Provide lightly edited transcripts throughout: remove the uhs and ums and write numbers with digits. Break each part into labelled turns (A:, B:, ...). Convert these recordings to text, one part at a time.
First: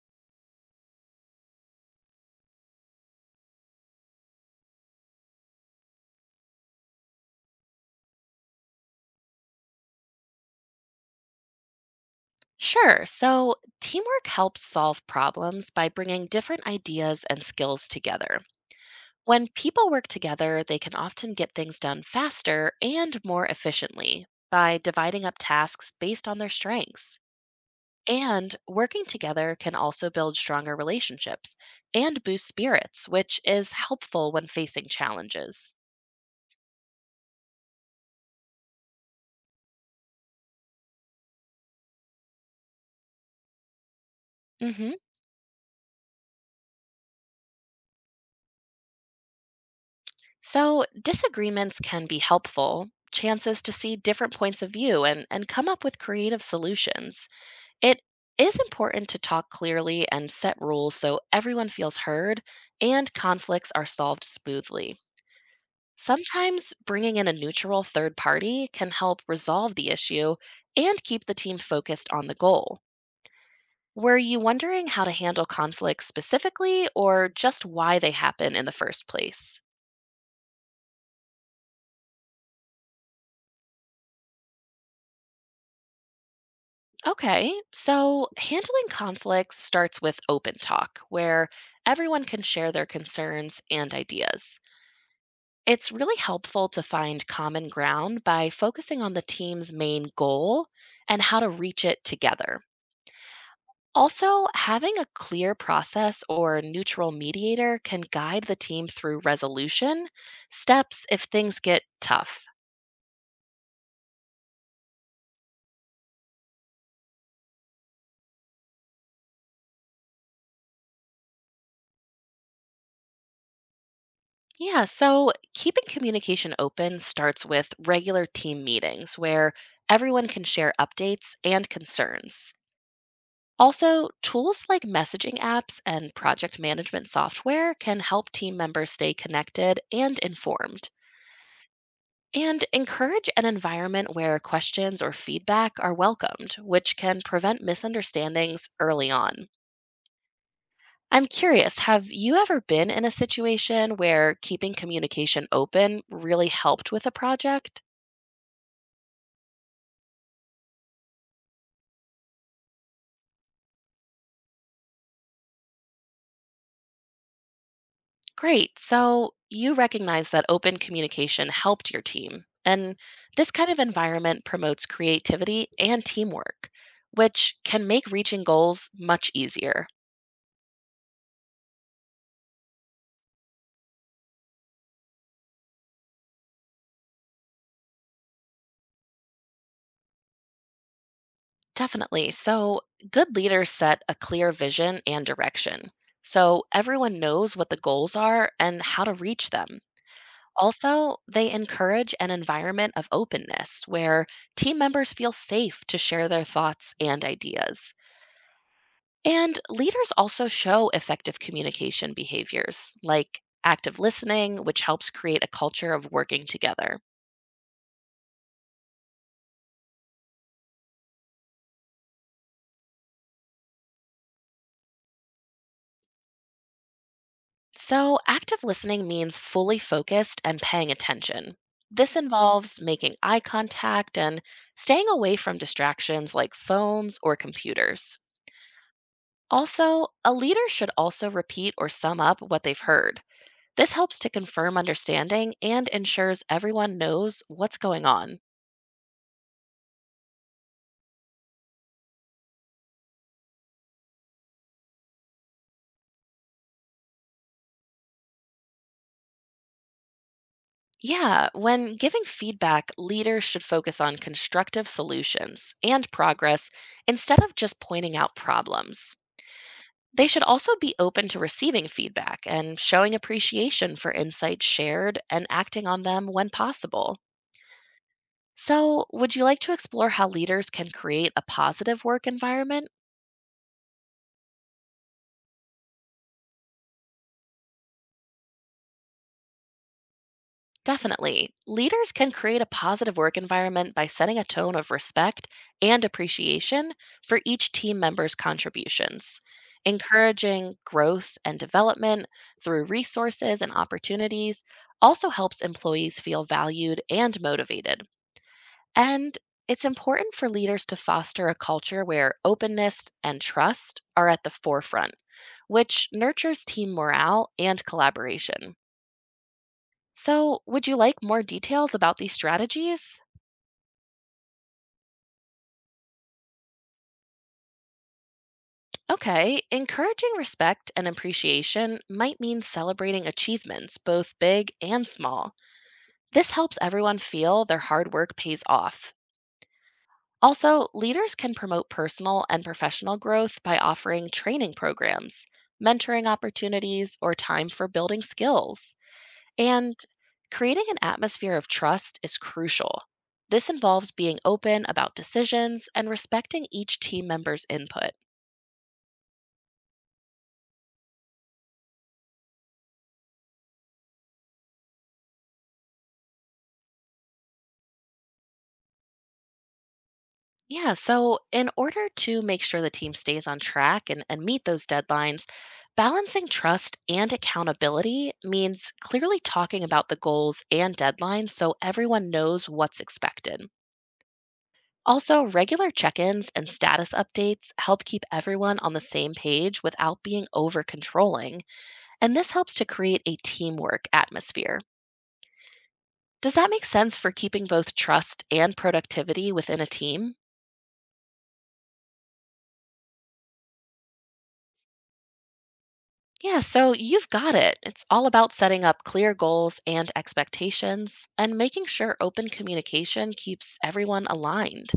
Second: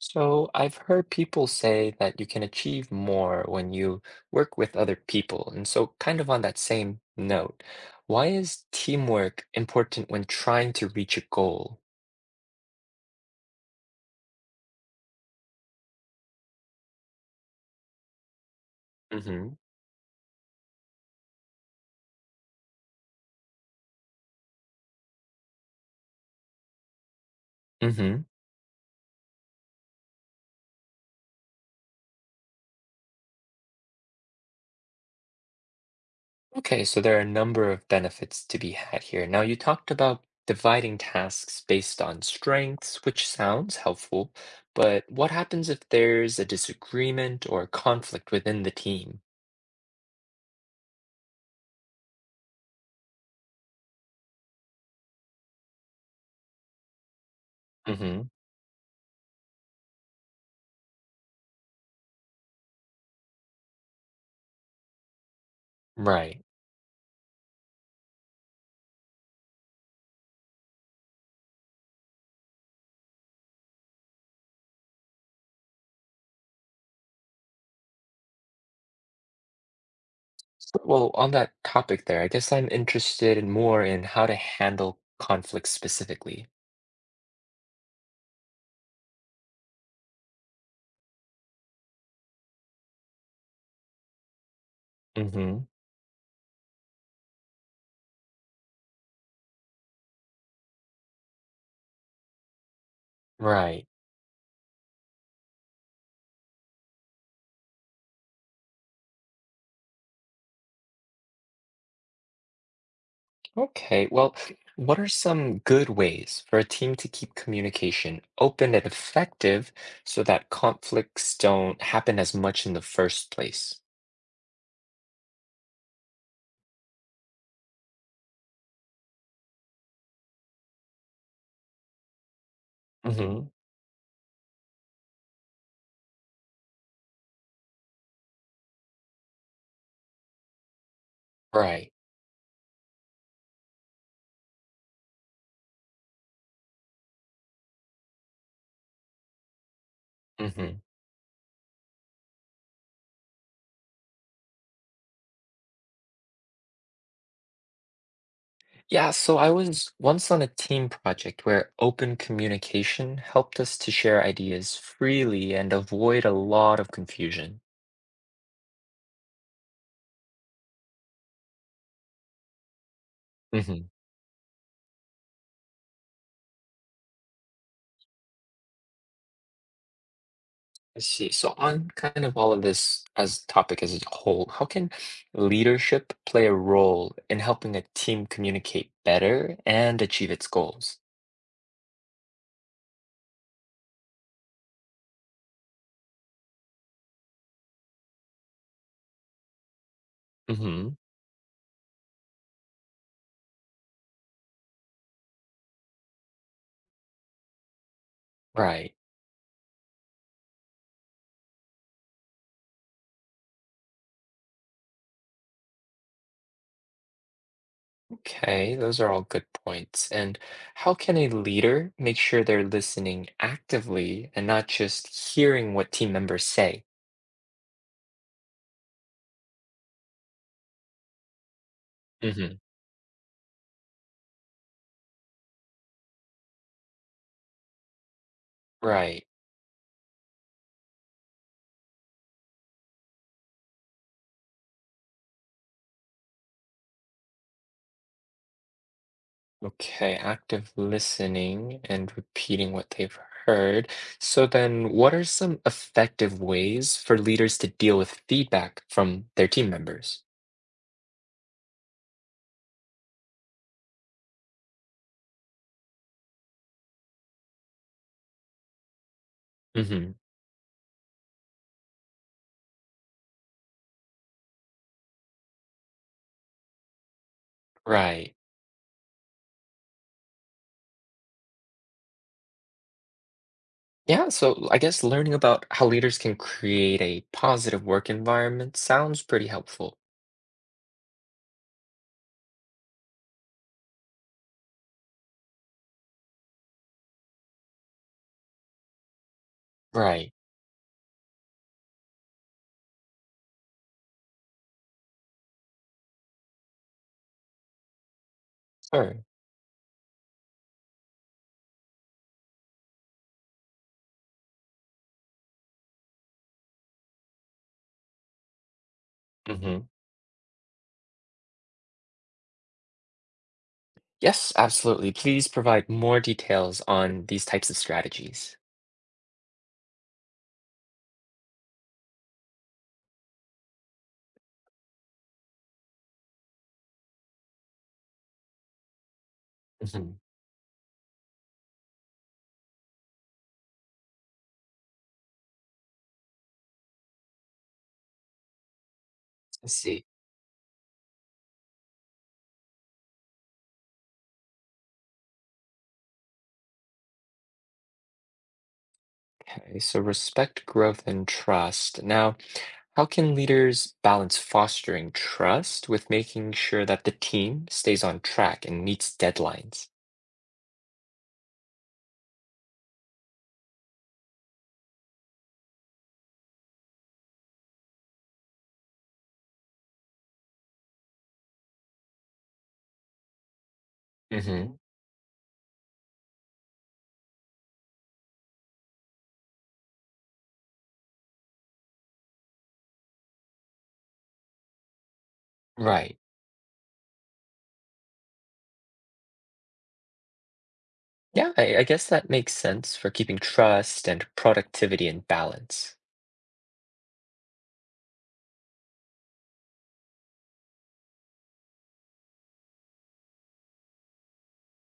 A: So, I've heard people say that you can achieve more when you work with other people. And so, kind of on that same note, why is teamwork important when trying to reach a goal?
B: Sure. So teamwork helps solve problems by bringing different ideas and skills together.
A: Hmm.
B: When people work together, they can often get things done faster and more efficiently by dividing up tasks based on their strengths.
A: Hmm.
B: And working together can also build stronger relationships and boost spirits, which is helpful when facing challenges.
A: Okay, so there are a number of benefits to be had here. Now, you talked about dividing tasks based on strengths, which sounds helpful,
B: hmm
A: but what happens if there's a disagreement or conflict within the team?
B: So, disagreements can be helpful, chances to see different points of view and come up with creative solutions. It
A: Hmm.
B: is important to talk clearly and set rules so everyone feels heard and conflicts are solved smoothly.
A: Right.
B: Sometimes bringing in a neutral third party can help resolve the issue and keep the team focused on the goal. Were you wondering how to handle conflicts specifically or just why they happen in the first place?
A: Well, on that topic there, I guess I'm interested in more in how to handle conflict specifically.
B: Okay, so handling conflicts starts with open talk, where everyone can share their concerns and ideas.
A: Hmm.
B: It's really helpful to find common ground by focusing on the team's main goal and how to reach it together.
A: Right.
B: Also, having a clear process or neutral mediator can guide the team through resolution steps if things get tough.
A: Okay. Well, what are some good ways for a team to keep communication open and effective so that conflicts don't happen as much in the first place?
B: Yeah, so keeping communication open starts with regular team meetings where everyone can share updates and concerns.
A: Hmm.
B: Also, tools like messaging apps and project management software can help team members stay connected and informed,
A: Right.
B: and encourage an environment where questions or feedback are welcomed, which can prevent misunderstandings early on.
A: Hmm.
B: I'm curious, have you ever been in a situation where keeping communication open really helped with a project?
A: Yeah, so I was once on a team project where open communication helped us to share ideas freely and avoid a lot of confusion.
B: Great. So you recognize that open communication helped your team. And this kind of environment promotes creativity and teamwork, which can make reaching goals much easier.
A: I see. So on kind of all of this as topic as a whole, how can leadership play a role in helping a team communicate better and achieve its goals?
B: Definitely. So good leaders set a clear vision and direction. So everyone knows what the goals are and how to reach them.
A: Hmm.
B: Also, they encourage an environment of openness where team members feel safe to share their thoughts and ideas.
A: Right.
B: And leaders also show effective communication behaviors like active listening, which helps create a culture of working together.
A: Okay, those are all good points. And how can a leader make sure they're listening actively and not just hearing what team members say?
B: So, active listening means fully focused and paying attention. This
A: Hmm.
B: involves making eye contact and staying away from distractions like phones or computers.
A: Right.
B: Also, a leader should also repeat or sum up what they've heard. This helps to confirm understanding and ensures everyone knows what's going on.
A: Okay, active listening and repeating what they've heard. So then, what are some effective ways for leaders to deal with feedback from their team members?
B: Yeah, when giving feedback, leaders should focus on constructive solutions and progress instead of just pointing out problems.
A: Hmm.
B: They should also be open to receiving feedback and showing appreciation for insights shared and acting on them when possible.
A: Right.
B: So, would you like to explore how leaders can create a positive work environment?
A: Yeah, so I guess learning about how leaders can create a positive work environment sounds pretty helpful.
B: Definitely. Leaders can create a positive work environment by setting a tone of respect and appreciation for each team member's contributions,
A: Right.
B: encouraging growth and development through resources and opportunities. Also helps employees feel valued and motivated.
A: Sure.
B: And it's important for leaders to foster a culture where openness and trust are at the forefront, which nurtures team morale and collaboration.
A: Hmm.
B: So, would you like more details about these strategies?
A: Yes, absolutely. Please provide more details on these types of strategies.
B: Okay, encouraging respect and appreciation might mean celebrating achievements, both big and small. This helps everyone feel their hard work pays off.
A: Hmm.
B: Also, leaders can promote personal and professional growth by offering training programs, mentoring opportunities, or time for building skills.
A: I
B: And
A: see.
B: creating an atmosphere of trust is crucial. This involves being open about decisions and respecting each team member's input.
A: Okay, so respect, growth, and trust. Now, how can leaders balance fostering trust with making sure that the team stays on track and meets deadlines?
B: Yeah, so in order to make sure the team stays on track and, meet those deadlines, balancing trust and accountability means clearly talking about the goals and deadlines so everyone knows what's expected.
A: Hmm.
B: Also, regular check ins and status updates help keep everyone on the same page without being over controlling. And this helps to create a teamwork atmosphere.
A: Right.
B: Does that make sense for keeping both trust and productivity within a team?
A: Yeah, I guess that makes sense for keeping trust and productivity in balance.
B: Yeah, so you've got it. It's all about setting up clear goals and expectations and making sure open communication keeps everyone aligned.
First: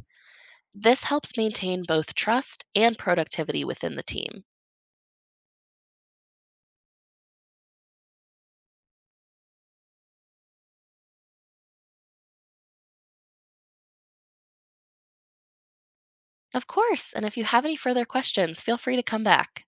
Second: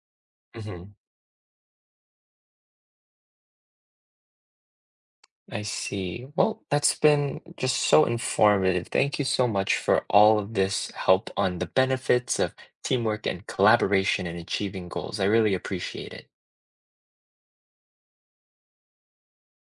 A: Hmm.
B: This helps maintain both trust and productivity within the team.
A: I see. Well, that's been just so informative. Thank you so much for all of this help on the benefits of teamwork and collaboration in achieving goals. I really appreciate it.
B: Of course, and if you have any further questions, feel free to come back.